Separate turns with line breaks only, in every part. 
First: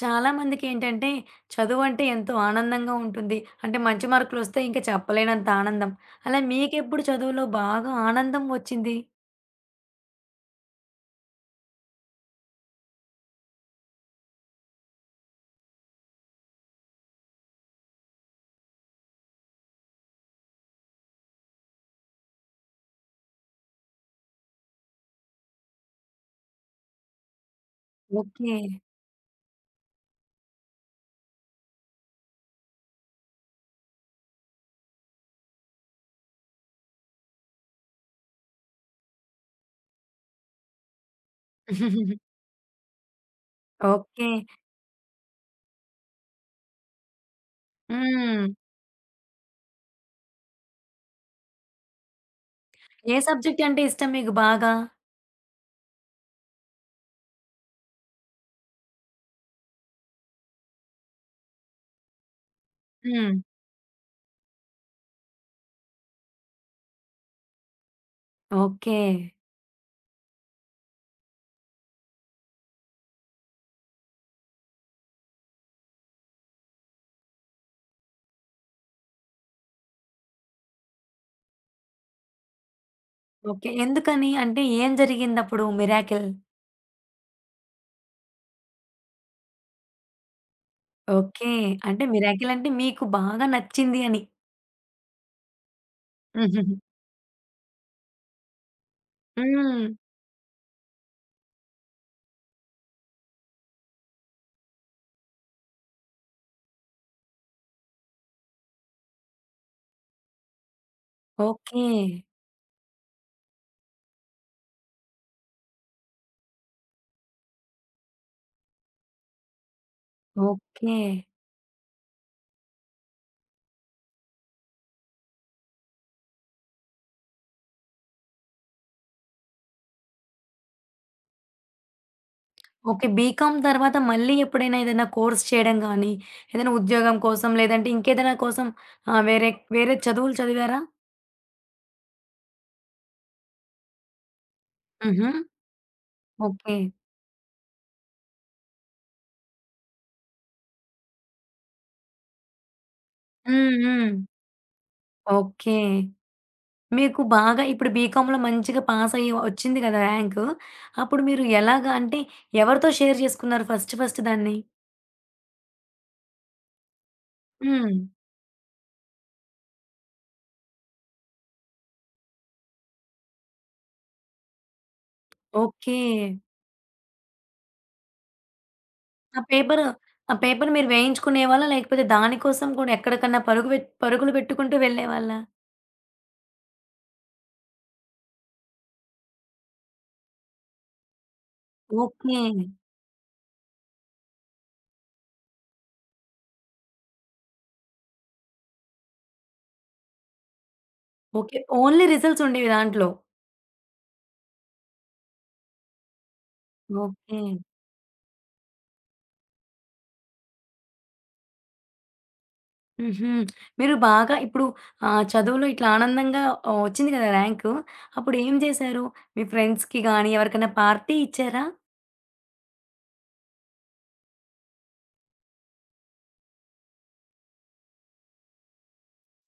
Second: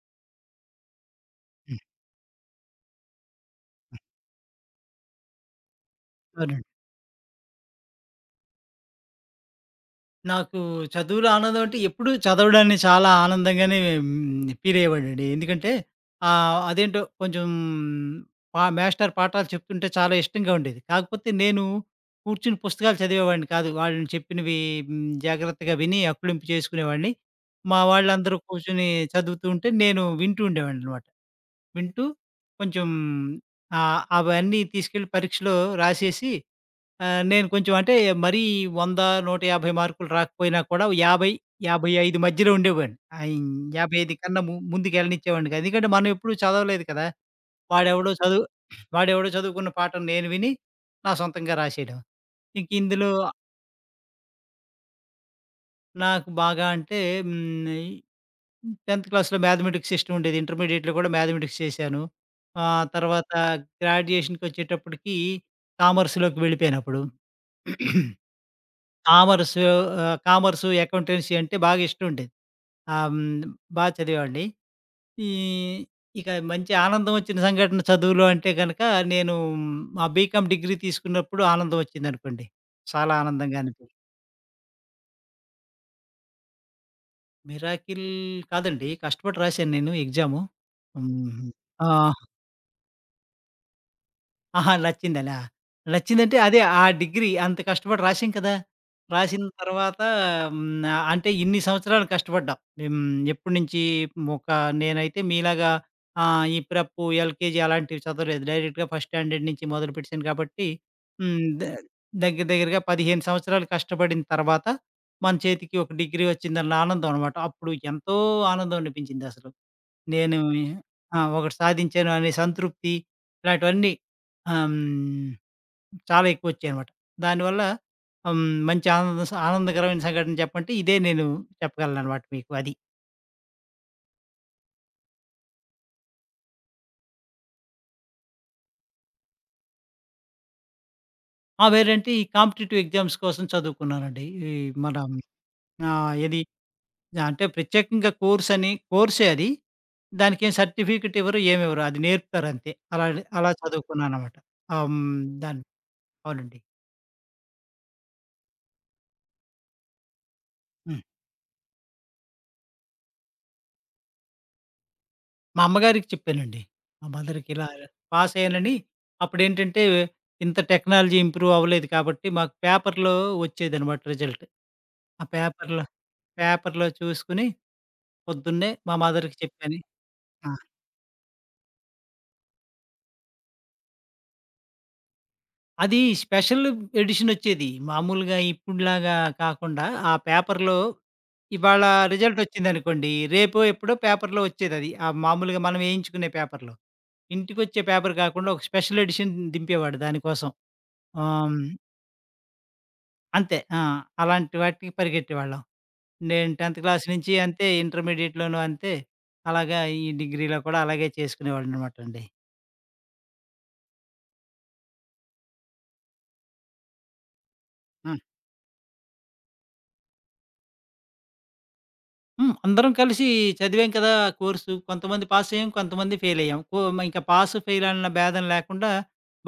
చాలా మందికేంటంటే
హ్మ్.
చదువంటే ఎంతో ఆనందంగా ఉంటుంది. అంటే మంచి మార్కులొస్తే ఇంక చెప్పలేనంత ఆనందం. అలా
అవునండి.
మీకెప్పుడు చదువులో బాగా ఆనందం వచ్చింది?
నాకు చదువులో ఆనందం అంటే ఎప్పుడూ చదవడాన్ని చాలా ఆనందంగానే ఫీల్ అయ్యేవాడినండి. ఎందుకంటే అదేంటో కొంచెం మేస్టారు పాఠాలు చెప్తుంటే చాలా ఇష్టంగా ఉండేది. కాకపోతే నేను కూర్చుని పుస్తకాలు చదివేవాడిని కాదు. వాళ్ళని చెప్పినవి హ్మ్. జాగ్రత్తగా విని అప్పులింపు చేసుకునేవాడిని. మా వాళ్ళందరూ
ఓకే.
కూర్చొని చదువుతూ ఉంటే నేను వింటూ ఉండేవాడిననమాట. వింటూ కొంచెం అవన్నీ తీసుకెళ్ళి పరీక్షలో రాసేసి. నేను కొంచెం అంటే మరీ 100, 150 మార్కులు రాకపోయినా కూడా 50, 55 మధ్యలో ఉండేవాడిని. 55
ఓకే.
కన్నా ముందుకెళ్ళనిచ్చేవాడిని కాదు. ఎందుకంటే మనం ఎప్పుడూ చదవలేదు కదా! వాడెవడో చదువు
హ్మ్.
వాడెవడో చదువుకున్న పాఠం నేను విని, నా సొంతంగా రాసేయడం. ఇంక ఇందులో
ఏ సబ్జెక్ట్ అంటే ఇష్టం మీకు బాగా?
నాకు బాగా అంటే హ్మ్, ఈ 10థ్ క్లాస్‌లో మ్యాథమెటిక్స్ ఇష్టం ఉండేది. ఇంటర్మీడియేట్‌లో కూడా మ్యాథమెటిక్స్ చేశాను.
హ్మ్.
తర్వాత గ్రాడ్యుయేషన్‌కొచ్చేటప్పటికి కామర్స్‌లోకి వెళ్ళిపోయానప్పుడు.
ఓకే.
కామర్సు, కామర్సు, అకౌంటెన్సీ అంటే బాగా ఇష్టం ఉండేది. ఆహ్, హ్మ్. బా చదివేవాడిని. ఈ ఇక మంచి ఆనందం వచ్చిన సంఘటన చదువులో అంటే గనక నేను మా బీకామ్ డిగ్రీ తీసుకున్నప్పుడు ఆనందం వచ్చిందనుకోండి. చాలా ఆనందంగా
ఓకే.
అనిపి.
ఎందుకని? అంటే ఏం జరిగిందప్పుడు మిరాకిల్?
మిరాకిల్ కాదండి. కష్టపడి రాశాను నేను ఎగ్జాము.
ఓకే.
హ్మ్. ఆ!
అంటే మిరాకిల్ అంటే మీకు బాగా నచ్చింది అని.
ఆహా! నచ్చిందనా? నచ్చిందంటే అదే ఆ డిగ్రీ అంత కష్టపడి రాసాం కదా! రాసిన
హ్మ్.
తర్వాత. హ్మ్. అంటే ఇన్ని సంవత్సరాలు కష్టపడ్డాం. హ్మ్. ఎప్పటి నుంచి ఒక నేనైతే మీలాగా ఆహ్, ఈ ప్రెప్పు, ఎల్‌కేజీ అలాంటివి చదవలేదు. డైరెక్ట్‌గా ఫస్ట్ స్టాండర్డ్ నుంచి మొదలుపెట్టేసాను కాబట్టి హ్మ్. The
okay.
దగ్గర దగ్గరగా 15 సంవత్సరాలు కష్టపడిన తర్వాత మన చేతికి ఒక డిగ్రీ వచ్చిందన్న ఆనందం అనమాట. అప్పుడు ఎంతో ఆనందం అనిపించిందసలు. నేను
ఓకే.
ఆ! ఒకటి సాధించాను అనే సంతృప్తి ఇలాంటివన్నీ ఆహ్, హ్మ్, చాలా ఎక్కువొచ్చాయనమాట. దానివల్ల హ్మ్, మంచి ఆనంద ఆనందకరమైన సంఘటన చెప్పంటే ఇదే నేను చెప్పగలననమాట మీకు అది.
ఓకే. బీకామ్ తర్వాత మళ్ళీ ఎప్పుడైనా ఏదైనా కోర్స్ చేయడం గానీ, ఏదైనా ఉద్యోగం కోసం లేదంటే ఇంకేదైనా కోసం వేరే వేరే చదువులు చదివారా?
ఆ! వేరేంటి ఈ కాంపిటీటివ్ ఎగ్జామ్స్ కోసం చదువుకున్నానండి. ఈ మన
హుహు.
ఆహ్, ఏది
ఓకే.
అంటే ప్రత్యేకంగా కోర్స్ అని కోర్సే అది. దానికేం సర్టిఫికేట్ ఇవ్వరు, ఏమివ్వరు. అది నేర్పుతారంతే. అలా అలా
హ్మ్. హ్మ్.
చదువుకున్నాననమాట. ఆహ్, హ్మ్, దాన్ని
ఓకే.
అవునండి.
మీకు బాగా ఇప్పుడు బీకామ్‌లో మంచిగా పాస్ అయ్యి వచ్చింది కదా! ర్యాంకు.
హ్మ్.
అప్పుడు మీరు ఎలాగా అంటే ఎవరితో షేర్ చేసుకున్నారు ఫస్ట్ ఫస్ట్ దాన్ని?
మా అమ్మగారికి చెప్పానండి. మా మదర్‌కి ఇలా
హ్మ్.
పాస్ అయ్యానని. అప్పుడేంటంటే ఇంత టెక్నాలజీ ఇంప్రూవ్ అవ్వలేదు కాబట్టి మాకు పేపర్‌లో వచ్చేదనమాట రిజల్ట్. ఆ పేపర్‌లో
ఓకే.
పేపర్‌లో చూసుకొని పొద్దున్నే మా మదర్‌కి
ఆ
చెప్పాను.
పేపరు ఆ
ఆ!
పేపర్ మీరు వేయించుకునేవాళ్ళా? లేకపోతే దానికోసం కూడా ఎక్కడికన్నా పరుగులు పెట్టుకుంటూ వెళ్ళేవాళ్ళా?
అది స్పెషల్ ఎడిషన్ వచ్చేది. మామూలుగా ఇప్పుడులాగా కాకుండా ఆ పేపర్‌లో ఇవాళ
ఓకే.
రిజల్ట్ వచ్చిందనుకోండి. రేపో ఎప్పుడో పేపర్‌లో వచ్చేదది. ఆ మామూలుగా మనం వేయించుకునే పేపర్‌లో. ఇంటికొచ్చే పేపర్ కాకుండా ఒక స్పెషల్ ఎడిషన్ దింపేవాడు దానికోసం. ఆహ్,
ఓకే.
హ్మ్.
ఓన్లీ రిజల్ట్స్ ఉండేవి దాంట్లో.
అంతే. ఆ! అలాంటి వాటికి పరిగెట్టేవాళ్ళం. నేను 10థ్ క్లాస్ నుంచి
ఓకే.
అంతే ఇంటర్మీడియేట్‌లోనూ అంతే. అలాగా ఈ డిగ్రీలో కూడా అలాగే చేసుకునేవాడిననమాటండి.
హుహు. మీరు బాగా ఇప్పుడు చదువులో ఇట్లా ఆనందంగా వచ్చింది కదా! ర్యాంకు.
ఆ!
అప్పుడు ఏం చేశారు? మీ ఫ్రెండ్స్‌కి గాని, ఎవరికైనా పార్టీ ఇచ్చారా?
హ్మ్. అందరం కలిసి చదివాం కదా! ఆ కోర్సు. కొంతమంది పాసయ్యాం. కొంతమంది ఫెయిలయ్యాం. ఇంకా పాస్, ఫెయిల్ అన్న భేదం లేకుండా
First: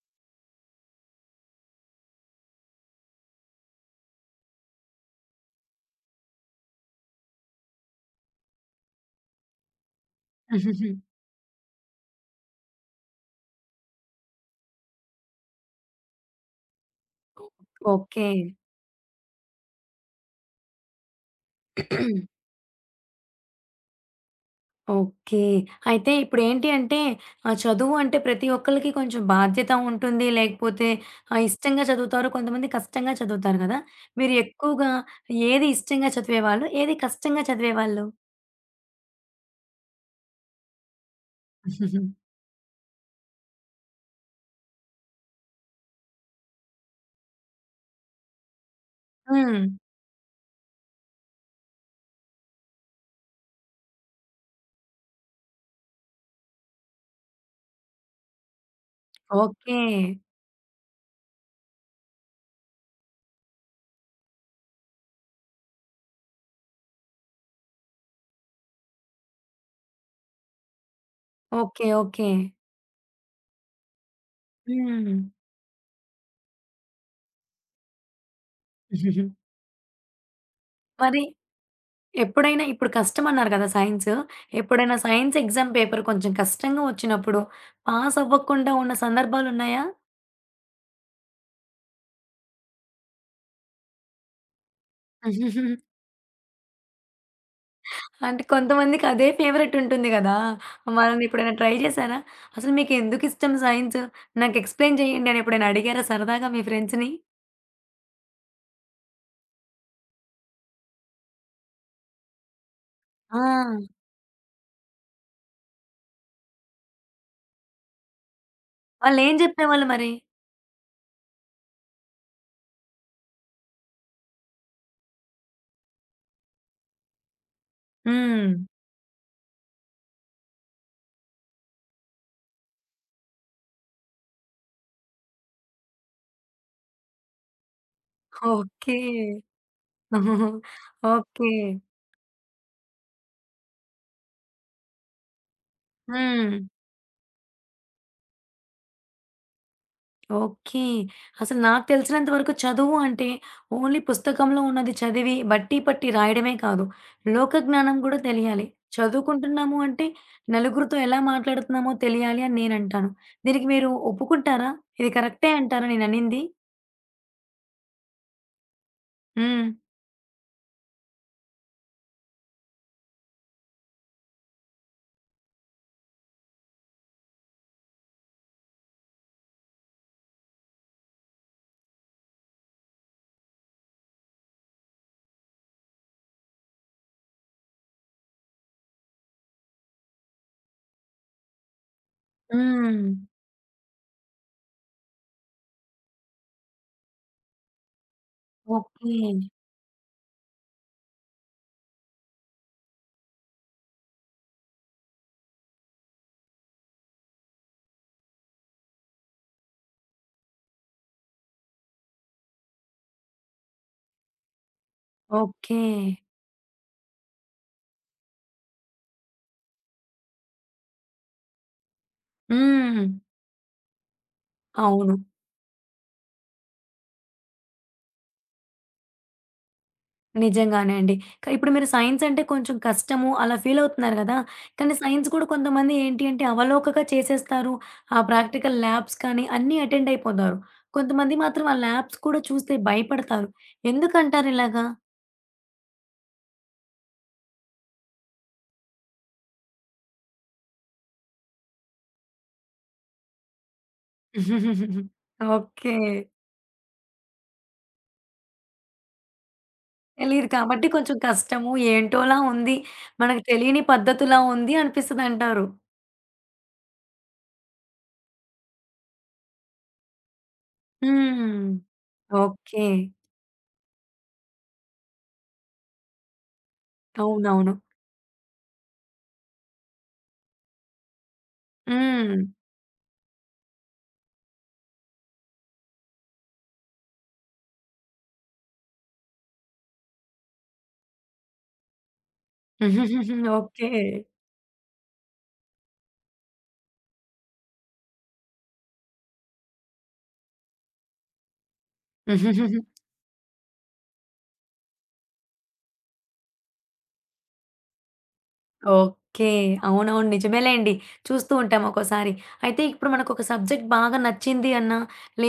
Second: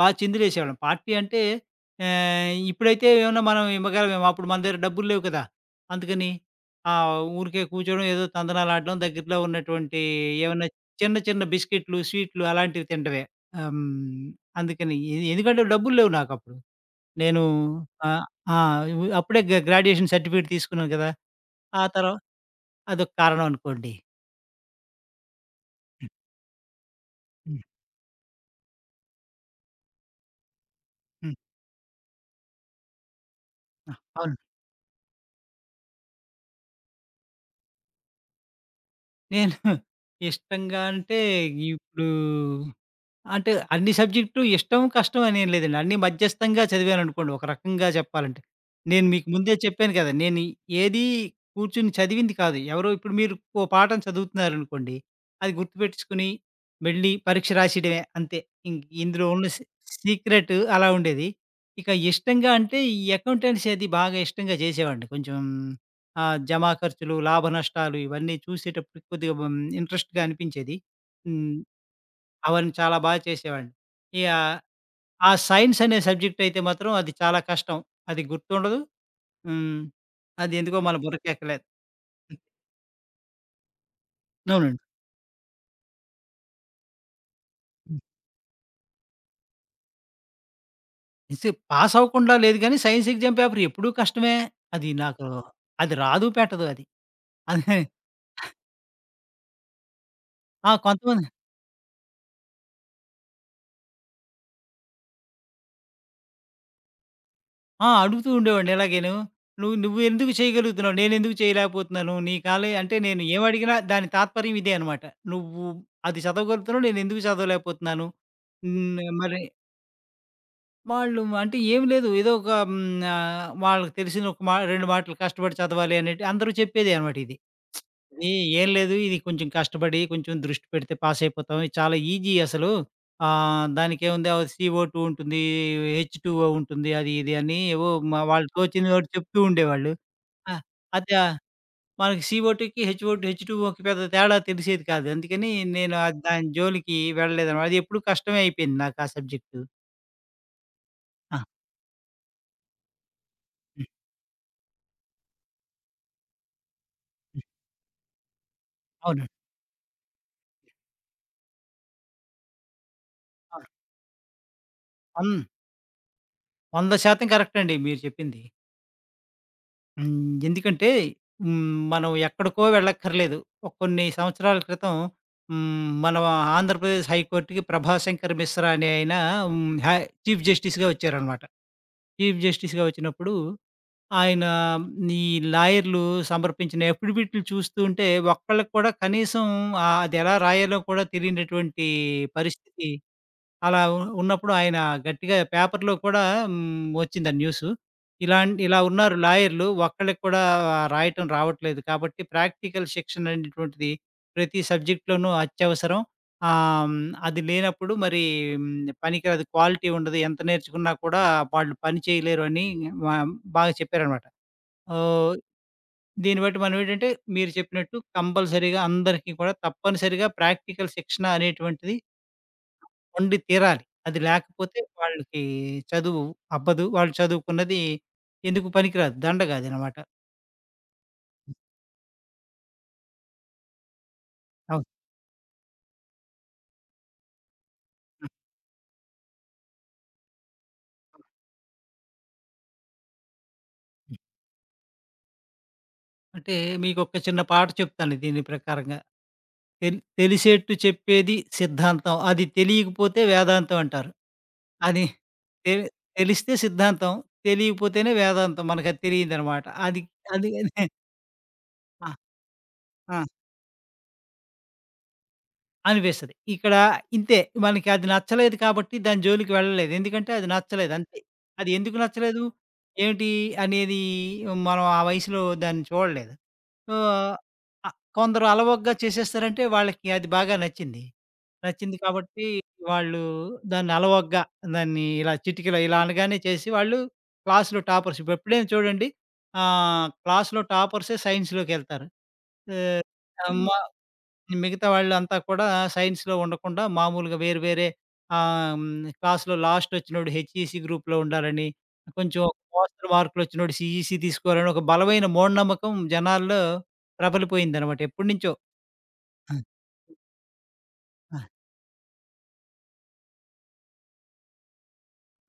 బా చిందులేసేవాళ్ళం. పార్టీ అంటే ఇప్పుడైతే ఏమన్నా మనం ఇవ్వగలమేమో! అప్పుడు మన దగ్గర డబ్బులు లేవు కదా! అందుకని ఊరికే కూర్చోవడం, ఏదో తందనాలాడడం, దగ్గరలో ఉన్నటువంటి ఏమన్నా
మ్హూ.
చిన్న, చిన్న బిస్కెట్‌లు, స్వీట్లు అలాంటివి తినడమే. ఆహ్, హ్మ్. అందుకని ఎందుకంటే డబ్బులు లేవు నాకప్పుడు. నేను ఆహ్,
ఓకే.
ఆ! అప్పుడే గ్రాడ్యుయేషన్ సర్టిఫికేట్ తీసుకున్నాను కదా! ఆ తర్వా అదొక కారణం అనుకోండి.
ఓకే.
హ్మ్.
అయితే ఇప్పుడేంటి అంటే
హ్మ్.
చదువు అంటే ప్రతి ఒక్కళ్ళకి కొంచెం బాధ్యత ఉంటుంది. లేకపోతే
హ్మ్.
ఇష్టంగా చదువుతారు. కొంతమంది కష్టంగా చదువుతారు కదా!
ఆ!
మీరు
అవును.
ఎక్కువగా ఏది ఇష్టంగా చదివేవాళ్ళు? ఏది కష్టంగా చదివేవాళ్ళు?
నేను ఇష్టంగా అంటే ఇప్పుడు అంటే అన్ని సబ్జెక్టు ఇష్టం, కష్టం అనేం లేదండి. అన్నీ మధ్యస్థంగా చదివాననుకోండి ఒక రకంగా చెప్పాలంటే. నేను మీకు ముందే
హ్మ్.
చెప్పాను కదా! నేను ఏది కూర్చొని చదివింది కాదు. ఎవరో ఇప్పుడు మీరు ఓ పాఠం చదువుతున్నారనుకోండి, అది గుర్తుపెట్టేసుకొని మళ్ళీ పరీక్ష రాసేయడమే అంతే. ఇంక ఇందులో ఉన్న
ఓకే.
సీక్రెటు అలా ఉండేది. ఇక ఇష్టంగా అంటే ఈ అకౌంటెన్సీ అది బాగా ఇష్టంగా చేసేవాడిని. కొంచెం జమా ఖర్చులు, లాభ నష్టాలు ఇవన్నీ చూసేటప్పుడు కొద్దిగా ఇంట్రెస్ట్‌గా అనిపించేది. హ్మ్.
ఓకే. ఓకే.
అవన్నీ చాలా బాగా చేసేవాడిని. ఇక
హ్మ్.
ఆ సైన్స్ అనే సబ్జెక్ట్ అయితే మాత్రం అది చాలా కష్టం. అది గుర్తుండదు. హ్మ్. అది ఎందుకో మన
మరి
బుర్రకెక్కలేదు.
ఎప్పుడైనా ఇప్పుడు కష్టమన్నారు కదా! సైన్స్.
అవునండి.
ఎప్పుడైనా సైన్స్ ఎగ్జామ్ పేపర్ కొంచెం కష్టంగా వచ్చినప్పుడు పాస్ అవ్వకుండా ఉన్న సందర్భాలున్నాయా?
ఇసి పాస్ అవ్వకుండా లేదు గానీ సైన్స్ ఎగ్జామ్ పేపర్ ఎప్పుడూ కష్టమే. అది నాకు అది రాదు పెట్టదు అది. అదే
అంటే కొంతమందికి అదే ఫేవరెట్ ఉంటుంది గదా!
ఆ!
వాళ్ళని
కొంతమంది
ఎప్పుడైనా ట్రై జేశారా? అసలు మీకెందుకిష్టం సైన్స్? నాకు ఎక్స్‌ప్లెయిన్ చేయండి అని ఎప్పుడైనా అడిగారా సరదాగా మీ ఫ్రెండ్స్‌ని?
ఆ! అడుగుతూ ఉండేవాడిని ఇలాగేను. నువ్వెందుకు చేయగలుగుతున్నావు? నేనెందుకు చేయలేకపోతున్నాను? నీ కాలే" అంటే నేను
ఆ!
ఏం అడిగినా దాని తాత్పర్యం ఇదే అన్నమాట. "నువ్వు అది చదవగలుగుతున్నావు. నేనెందుకు చదవలేకపోతున్నాను?" హ్మ్.
వాళ్ళేం
మరి
జెప్పేవాళ్ళు మరి?
వాళ్ళు అంటే ఏమి లేదు. ఏదో ఒక హ్మ్. ఆహ్, వాళ్ళకి తెలిసిన ఒక మా 2 మాటలు కష్టపడి చదవాలి అనేటి అందరూ చెప్పేదే అనమాట ఇది. ఇది
హ్మ్.
ఏం లేదు. ఇది కొంచెం కష్టపడి కొంచెం దృష్టి పెడితే పాస్ అయిపోతాం. ఇది చాలా ఈజీ అసలు. దానికేముంది సీఓ2 ఉంటుంది. హెచ్2ఓ ఉంటుంది. అది ఇది అని ఏవో మా వాళ్ళు తోచింది
ఓకే.
ఒకటి చెప్తూ ఉండేవాళ్ళు. ఆ! అదే ఆ,
ఓకే.
మనకి సీఓ2కి, హెచ్ఓ2 హెచ్2ఓకి పెద్ద తేడా తెలిసేది కాదు. అందుకని నేను దాని
హ్మ్.
జోలికి వెళ్ళలేదనమాట. అది ఎప్పుడు కష్టమే అయిపోయింది నాకు ఆ సబ్జెక్టు.
ఓకే.
ఆ!
అసలు నాకు తెలిసినంత వరకు చదువు అంటే
హ్మ్.
ఓన్లీ పుస్తకంలో ఉన్నది చదివి బట్టి పట్టి రాయడమే కాదు.
హ్మ్.
లోక జ్ఞానం గూడా తెలియాలి.
అవును.
చదువుకుంటున్నాము అంటే నలుగురితో ఎలా మాట్లాడుతున్నామో తెలియాలి అని నేనంటాను.
ఆ!
దీనికి మీరు ఒప్పుకుంటారా? ఇది కరెక్టే అంటారా నేననింది?
అన్ 100% కరెక్ట్ అండి మీరు చెప్పింది.
హ్మ్.
హ్మ్. ఎందుకంటే హ్మ్. మనం ఎక్కడికో వెళ్ళక్కర్లేదు. ఒక కొన్ని సంవత్సరాల క్రితం హ్మ్. మన ఆంధ్రప్రదేశ్ హైకోర్ట్‌కి ప్రభాశంకర్ మిశ్రా అనే ఆయన హ్మ్. హై చీఫ్ జస్టిస్‌గా వచ్చారనమాట. చీఫ్ జస్టిస్‌గా వచ్చినప్పుడు ఆయన ఈ లాయర్‌లు సమర్పించిన ఎఫిడవిట్లు చూస్తూ ఉంటే ఒక్కళ్ళకి కూడా కనీసం అది ఎలా రాయాలో కూడా తెలియనటువంటి పరిస్థితి
హ్మ్.
అలా ఉ ఉన్నప్పుడు ఆయన గట్టిగా పేపర్‌లో కూడా వచ్చింది ఆ న్యూసు. ఇలా
ఓకే.
ఉన్నారు లాయర్‌లు. ఒక్కళ్ళకి కూడా రాయటం రావట్లేదు. కాబట్టి ప్రాక్టికల్ శిక్షణ అనేటువంటిది ప్రతి సబ్జెక్ట్‌లోనూ అత్యవసరం. ఆహ్, హ్మ్, అది లేనప్పుడు మరి హ్మ్, పనికిరాదు. క్వాలిటీ ఉండదు. ఎంత నేర్చుకున్నా కూడా వాళ్ళు పని చేయలేరు అని మా బాగా చెప్పారనమాట. ఓహ్!
ఓకే.
దీన్ని బట్టి మనం ఏంటంటే మీరు చెప్పినట్టు కంపల్సరీగా అందరికీ కూడా తప్పనిసరిగా ప్రాక్టికల్ శిక్షణ అనేటువంటిది
హ్మ్.
వండి తీరాలి. అది లేకపోతే
అవును.
వాళ్ళకి చదువు అబ్బదు. వాళ్ళు చదువుకున్నది ఎందుకు పనికిరాదు. దండగ అదనమాట.
నిజంగానే అండి. ఇప్పుడు మీరు సైన్స్ అంటే కొంచెం కష్టము అలా ఫీల్ అవుతున్నారు గదా!
అవును.
కానీ సైన్స్ కూడా కొంతమంది ఏంటి అంటే అవలోకగా చేసేస్తారు. ఆ
హ్మ్.
ప్రాక్టికల్ ల్యాబ్స్ కానీ అన్నీ అటెండ్ అయిపోతారు. కొంతమంది మాత్రం ఆ ల్యాబ్స్ కూడా చూస్తే భయపడతారు.
హ్మ్.
ఎందుకంటారు ఇలాగా?
అంటే మీకొక చిన్న పాట చెప్తాను దీని ప్రకారంగా. తెలిసేట్టు చెప్పేది సిద్ధాంతం. అది తెలియకపోతే వేదాంతం అంటారు. అది తెల్
ఓకే.
తెలిస్తే సిద్ధాంతం. తెలియకపోతేనే వేదాంతం. మనకది తెలియదనమాట. అది
తెలీదు
అది
కాబట్టి కొంచెం కష్టము
ఆ!
ఏంటోలా ఉంది.
ఆ!
మనకు తెలియని పద్ధతిలా ఉంది అనిపిస్తదంటారు.
అనిపిస్తది. ఇక్కడ ఇంతే మనకి అది నచ్చలేదు కాబట్టి దాని జోలికి వెళ్ళలేదు. ఎందుకంటే అది నచ్చలేదు అంతే.
హ్మ్.
అది ఎందుకు నచ్చలేదు,
ఓకే.
ఏమిటి అనేది మనం ఆ వయసులో దాన్ని చూడలేదు. సో,
అవునవును.
అ కొందరు అలవోకగా చేసేస్తారంటే వాళ్ళకి అది బాగా నచ్చింది. నచ్చింది
హ్మ్.
కాబట్టి వాళ్ళు దాన్ని అలవోకగా దాన్ని ఇలా చిటికిలో ఇలా అనగానే చేసి వాళ్ళు క్లాస్‌లో టాపర్స్. ఇప్పుడెప్పుడైనా చూడండి క్లాస్‌లో టాపర్సే సైన్స్‌లోకెళ్తారు. ఆహ్, అమ్మ
ఓకే.
మిగతా వాళ్ళంతా కూడా సైన్స్‌లో ఉండకుండా మామూలుగా వేరు వేరే క్లాస్‌లో లాస్ట్ వచ్చినోడు హెచ్‌ఈసీ గ్రూప్‌లో ఉండాలని, కొంచెం ఒక మోస్తరు మార్కులొచ్చినోడు సీఈసీ తీసుకోవాలని ఒక బలమైన మూఢనమ్మకం జనాల్లో ప్రబలిపోయిందనమాట ఎప్పటినుంచో.
ఓకే.
ఆ!
అవునవును. నిజమేలేండి.
ఆ!
చూస్తూ ఉంటాం ఒక్కోసారి. అయితే ఇప్పుడు మనకొక సబ్జెక్ట్ బాగా నచ్చింది అన్నా,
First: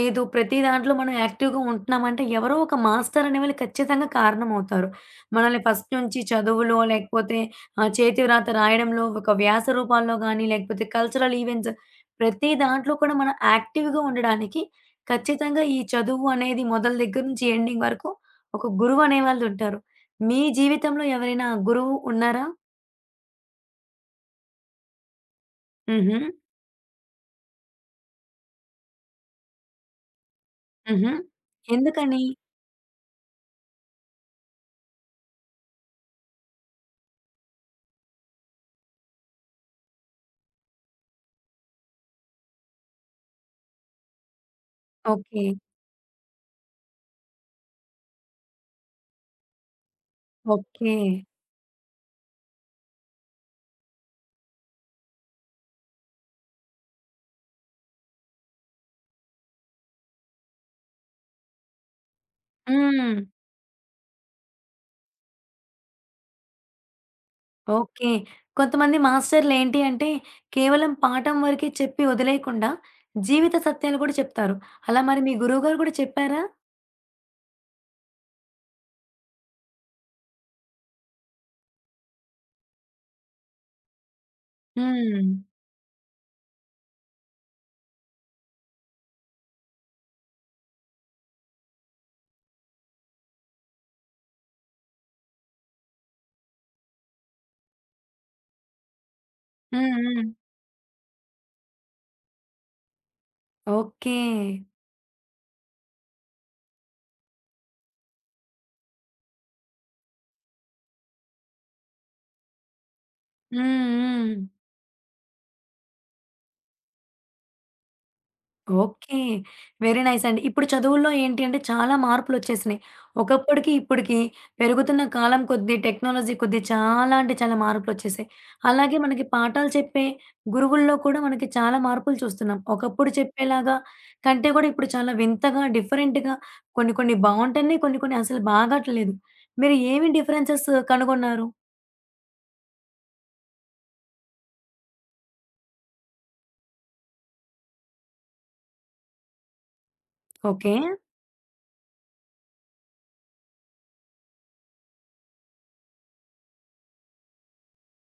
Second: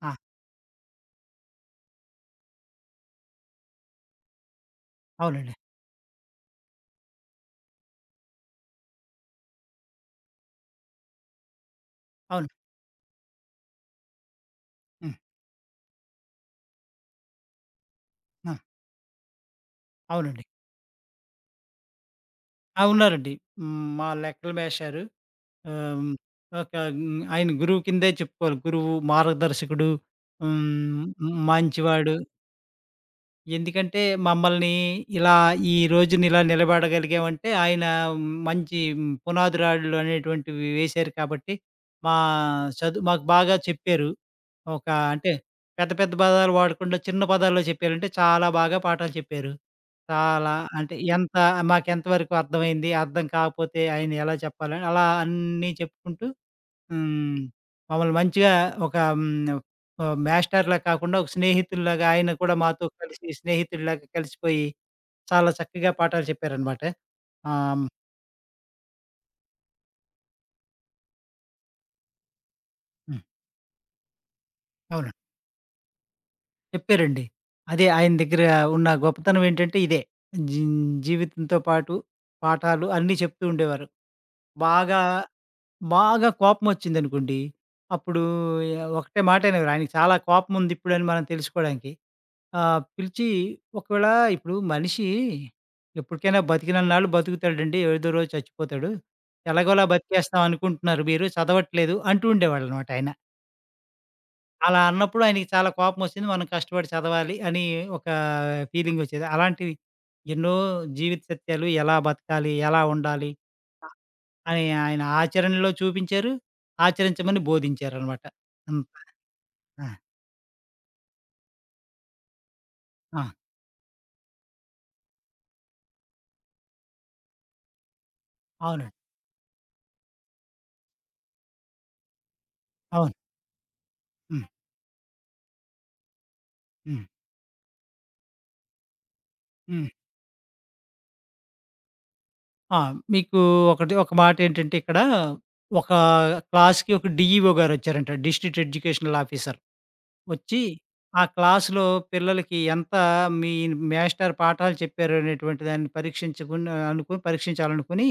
ఆ!
ప్రతి దాంట్లో మనం యాక్టివ్‌గా ఉంటున్నామంటే ఎవరో ఒక మాస్టర్ అనేవాళ్ళు ఖచ్చితంగా కారణమవుతారు.
అవునండి.
మనల్ని ఫస్ట్ నుంచి చదువులో లేకపోతే చేతివ్రాత రాయడంలో, ఒక వ్యాస రూపాల్లో గానీ, లేకపోతే కల్చరల్ ఈవెంట్స్
అవును.
ప్రతి దాంట్లో కూడా మనం యాక్టివ్‌గా ఉండడానికి
హ్మ్.
ఖచ్చితంగా ఈ చదువు అనేది మొదలు దగ్గర నుంచి ఎండింగ్ వరకు
ఆ!
ఒక గురువు అనేవాళ్ళుంటారు. మీ
అవునండి.
జీవితంలో ఎవరైనా గురువు ఉన్నారా?
ఆ! ఉన్నారండి. హ్మ్. మా లెక్కలు మేస్టారు ఆహ్,
హుహు.
ఒక ఆయన గురువు కిందే చెప్పుకోవాలి. గురువు, మార్గదర్శకుడు, హ్మ్,
హుహు.
మంచివాడు.
ఎందుకని?
ఎందుకంటే మమ్మల్ని ఇలా ఈ రోజున ఇలా నిలబడగలిగామంటే ఆయన మంచి పునాది రాళ్ళు అనేటువంటివి వేశారు కాబట్టి మా చదువు మాకు బాగా చెప్పారు. ఒక అంటే
ఓకే.
పెద్ద పెద్ద పదాలు వాడకుండా చిన్న పదాల్లో చెప్పారంటే చాలా బాగా పాఠాలు చెప్పారు. చాలా
ఓకే.
అంటే మాకెంత వరకు అర్థమైంది, అర్థం కాకపోతే ఆయన ఎలా చెప్పాలని అలా అన్నీ చెప్పుకుంటూ హ్మ్. మమ్మల్ని మంచిగా ఒక హ్మ్. మాస్టర్‌లా కాకుండా ఒక స్నేహితుల్లాగా ఆయన కూడా మాతో
హ్మ్.
కలిసి స్నేహితుడిలాగా కలిసిపోయి చాలా చక్కగా పాఠాలు చెప్పారనమాట. ఆహ్,
ఓకే. కొంతమంది మాస్టర్‌లేంటి అంటే, కేవలం పాఠం వరకే చెప్పి వదిలేయకుండా,
హ్మ్.
జీవిత సత్యాలు కూడా చెప్తారు. అలా
అవును.
మరి మీ గురువుగారు కూడా చెప్పారా?
చెప్పారండి. అదే ఆయన దగ్గర ఉన్న గొప్పతనం ఏంటంటే ఇదే. జీ జీవితంతో పాటు పాఠాలు అన్నీ చెప్తూ ఉండేవారు. బాగా,
హ్మ్.
బాగా కోపమొచ్చిందనుకోండి. అప్పుడు ఒకటే మాట అనేవారు. ఆయనకి చాలా కోపముందిప్పుడని మనం తెలుసుకోవడానికి. ఆ! పిలిచి ఒకవేళ ఇప్పుడు మనిషి ఎప్పటికైనా బతికినన్నాళ్ళు బతుకుతాడండి. ఏదో రోజు చచ్చిపోతాడు. ఎలాగోలా
హ్మ్. హ్మ్.
బతికేస్తాం అనుకుంటున్నారు మీరు చదవట్లేదు అంటూ ఉండేవాళ్ళనమాట ఆయన.
ఓకే.
అలా అన్నప్పుడు ఆయనకి చాలా కోపమొచ్చింది. మనం కష్టపడి చదవాలి అని ఒక ఫీలింగొచ్చేది. అలాంటివి ఎన్నో జీవిత సత్యాలు ఎలా బతకాలి? ఎలా ఉండాలి?
హ్మ్.
అ
హ్మ్.
అని ఆయన ఆచరణలో చూపించారు. ఆచరించమని బోధించారనమాట. అంత
ఓకే.
ఆ!
వెరీ నైస్ అండి. ఇప్పుడు చదువుల్లో ఏంటి అంటే చాలా మార్పులొచ్చేసినాయి.
ఆ!
ఒకప్పటికి, ఇప్పటికి పెరుగుతున్న కాలం కొద్దీ, టెక్నాలజీ కొద్దీ చాలా అంటే చాలా మార్పులొచ్చేసాయి. అలాగే
అవునండి.
మనకి పాఠాలు చెప్పే గురువుల్లో కూడా మనకి చాలా మార్పులు చూస్తున్నాం. ఒకప్పుడు
అవును.
చెప్పేలాగా
హ్మ్.
కంటే కూడా ఇప్పుడు చాలా వింతగా, డిఫరెంట్‌గా కొన్ని
హ్మ్.
కొన్ని బావుంటున్నాయి. కొన్ని కొన్ని అసలు బాగట్లేదు. మీరు
హ్మ్.
ఏమి డిఫరెన్సెస్ కనుగొన్నారు?
ఆ! మీకు ఒక మాటేంటంటే ఇక్కడ ఒక క్లాస్‌కి ఒక డీఈఓ గారొచ్చారంట. District educational officer. వచ్చి
ఓకే.
ఆ క్లాస్‌లో పిల్లలకి ఎంత మీ మేస్టారు పాఠాలు చెప్పారు అనేటువంటి దాన్ని పరీక్షించకుని అనుకుని పరీక్షించాలనుకుని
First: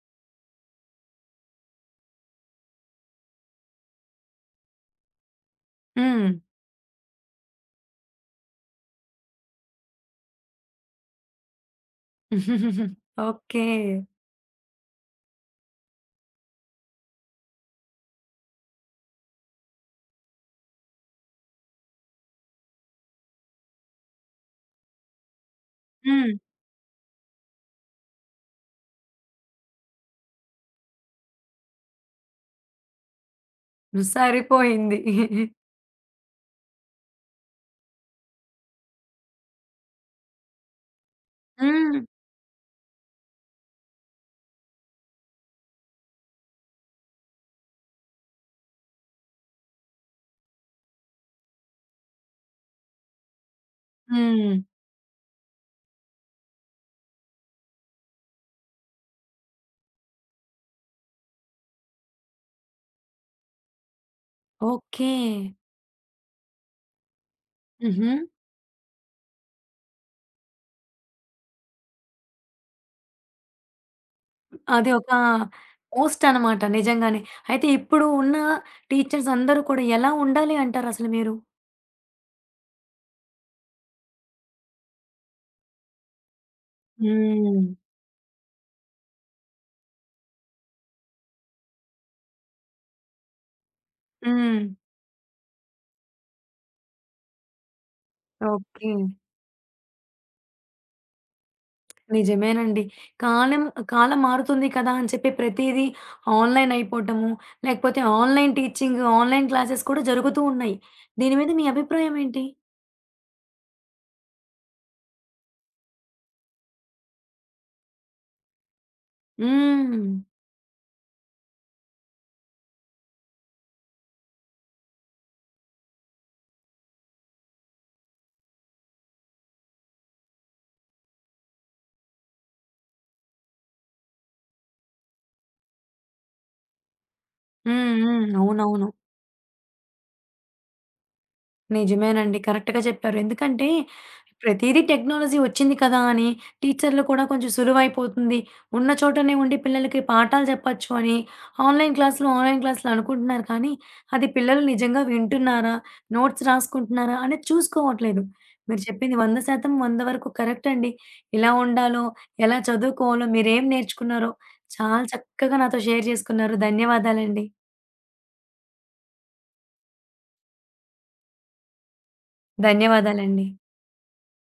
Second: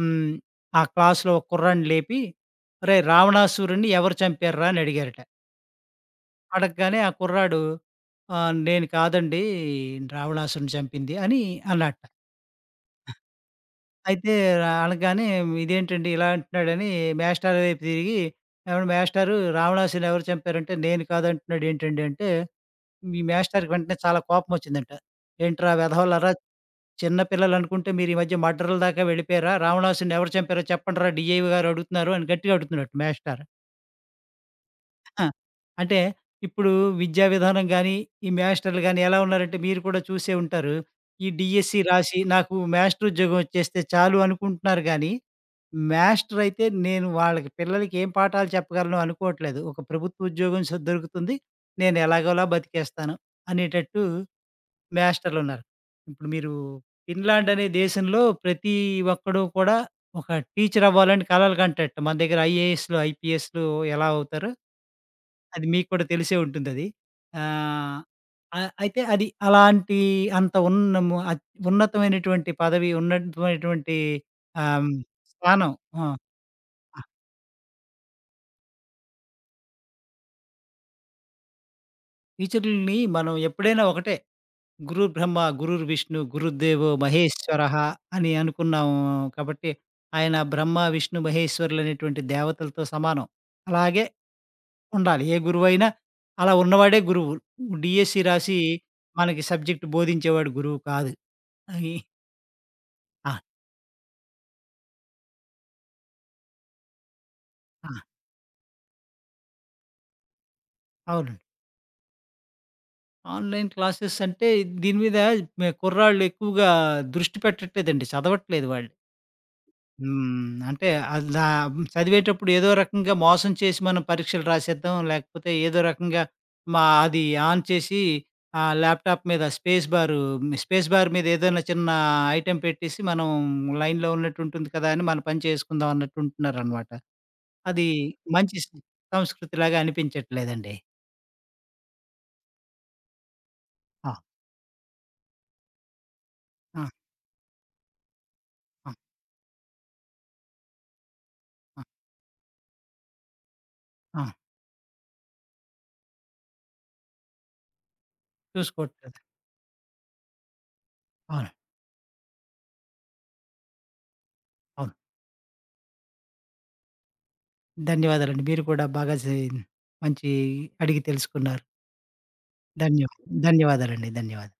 హ్మ్. ఆ క్లాస్‌లో ఒక కుర్రాడిని లేపి, "ఒరేయ్! రావణాసురుడిని ఎవరు చంపారురా?" అని అడిగారట.
హ్మ్.
అడగగానే ఆ కుర్రాడు "నేను కాదండి రావణాసురుడిని చంపింది" అని అన్నాడట.
ఓకే.
అయితే రా- అనగానే ఇదేంటండి ఇలా అంటున్నాడని మేస్టారు వైపు తిరిగి, ఏవండీ మేస్టారు రావణాసురుడిని ఎవరు చంపారంటే, నేను కాదంటున్నాడు ఏంటండి అంటే, మీ మేస్టారుకి వెంటనే చాలా కోపమొచ్చిందంట. ఏంట్రా వెధవలారా!
హ్మ్.
చిన్న పిల్లలనుకుంటే మీరు ఈ మధ్య మర్డర్‌ల దాకా వెళ్ళిపోయారా? రావణాసురుడిని ఎవరు చంపారో చెప్పండిరా డీఐ గారు అడుగుతున్నారు అని గట్టిగా అడుగుతున్నాడట మేస్టారు.
సరిపోయింది.
ఆ! అంటే ఇప్పుడు విద్యా విధానం గాని, ఈ మాస్టర్‌లు గాని ఎలా ఉన్నారంటే మీరు కూడా చూసే ఉంటారు. ఈ డీఎస్సీ
హ్మ్.
రాసి నాకు మాస్టర్ ఉద్యోగం వచ్చేస్తే చాలు అనుకుంటున్నారు గానీ, మాస్టర్ అయితే నేను వాళ్ళకి పిల్లలకి ఏం పాఠాలు చెప్పగలను అనుకోవట్లేదు. ఒక ప్రభుత్వ ఉద్యోగం దొరుకుతుంది. నేను ఎలాగోలా బతికేస్తాను అనేటట్టు
హ్మ్.
మాస్టర్‌లున్నారు. ఇప్పుడు మీరు ఫిన్లాండ్ అనే దేశంలో ప్రతి ఒక్కడు కూడా ఒక టీచర్ అవ్వాలని కలలు కంటాడట. మన దగ్గర ఐఏఎస్‌లు, ఐపీఎస్‌లు ఎలా అవుతారో
ఓకే.
అది మీకు కూడా తెలిసే ఉంటుందది. ఆహ్,
హుహు.
ఆహ్, అయితే అది అలాంటి అంత ఉన్న ము అత్ ఉన్నతమైనటువంటి పదవి, ఉన్నతమైనటువంటి ఆహ్,
అది
హ్మ్,
ఒక
స్థానం. ఆ!
పోస్ట్ అనమాట
ఆ!
నిజంగానే. అయితే ఇప్పుడు ఉన్న టీచర్స్ అందరూ కూడా ఎలా ఉండాలి అంటారసలు మీరు?
టీచరుల్ని మనం ఎప్పుడైనా ఒకటే గురు బ్రహ్మ, గురుర్ విష్ణు, గురుర్దేవో
హ్మ్.
మహేశ్వరః అని అనుకున్నాము కాబట్టి, ఆయన బ్రహ్మ, విష్ణు, మహేశ్వరులనేటువంటి దేవతలతో సమానం. అలాగే
హ్మ్.
ఉండాలి. ఏ గురువైనా అలా ఉన్నవాడే గురువు. డీఎస్సీ రాసి
ఓకే.
మనకి సబ్జెక్ట్ బోధించేవాడు గురువు కాదు. అని
నిజమేనండి.
ఆ!
కాలం కాలం మారుతుంది కదా! అని చెప్పి ప్రతీదీ ఆన్‌లైన్ అయిపోవటము,
ఆ!
లేకపోతే ఆన్‌లైన్ టీచింగ్, ఆన్‌లైన్ క్లాసెస్ కూడా జరుగుతూ ఉన్నాయి. దీని
అవునండి.
మీద మీ అభిప్రాయం ఏంటి?
ఆన్‌లైన్ క్లాసెస్ అంటే దీని మీద మే కుర్రాళ్ళు ఎక్కువగా దృష్టి పెట్టట్లేదండి. చదవట్లేదు వాళ్ళు.
హ్మ్.
హ్మ్. అంటే అది చదివేటప్పుడు ఏదో రకంగా మోసం చేసి మనం పరీక్షలు రాసేద్దాం. లేకపోతే ఏదో రకంగా మా అది ఆన్ చేసి ఆ ల్యాప్‌టాప్ మీద స్పేస్ బార్ మీద ఏదైనా చిన్న ఐటెమ్ పెట్టేసి మనం లైన్‌లో ఉన్నట్టు ఉంటుంది కదా! అని మన పని చేసుకుందాం అన్నట్టు ఉంటున్నారనమాట. అది
హ్మ్. హ్మ్.
మంచి
అవునవును.
సంస్కృతిలాగా అనిపించట్లేదండి.
నిజమేనండి. కరెక్ట్‌గా చెప్పారు. ఎందుకంటే
ఆ!
ప్రతీదీ టెక్నాలజీ వచ్చింది కదా! అని
ఆ!
టీచర్లు కూడా కొంచెం సులువైపోతుంది. ఉన్న
ఆ!
చోటనే ఉండి పిల్లలకి పాఠాలు చెప్పొచ్చు అని
ఆ!
ఆన్‌లైన్ క్లాసులు అనుకుంటున్నారు. కానీ
ఆ!
అది పిల్లలు నిజంగా వింటున్నారా? నోట్స్ రాసుకుంటున్నారా? అనేది చూసుకోవట్లేదు. మీరు చెప్పింది
చూసుకోవట్లేదు.
100% 100 వరకు కరెక్ట్ అండి.
అవును.
ఎలా ఉండాలో, ఎలా చదువుకోవాలో, మీరేం నేర్చుకున్నారో
అవును.
చాలా చక్కగా నాతో షేర్ చేసుకున్నారు. ధన్యవాదాలండి.
ధన్యవాదాలండి. మీరు కూడా బాగా మంచి అడిగి తెలుసుకున్నారు. ధన్యవా
ధన్యవాదాలండి.
ధన్యవాదాలండి. ధన్యవాదాలు.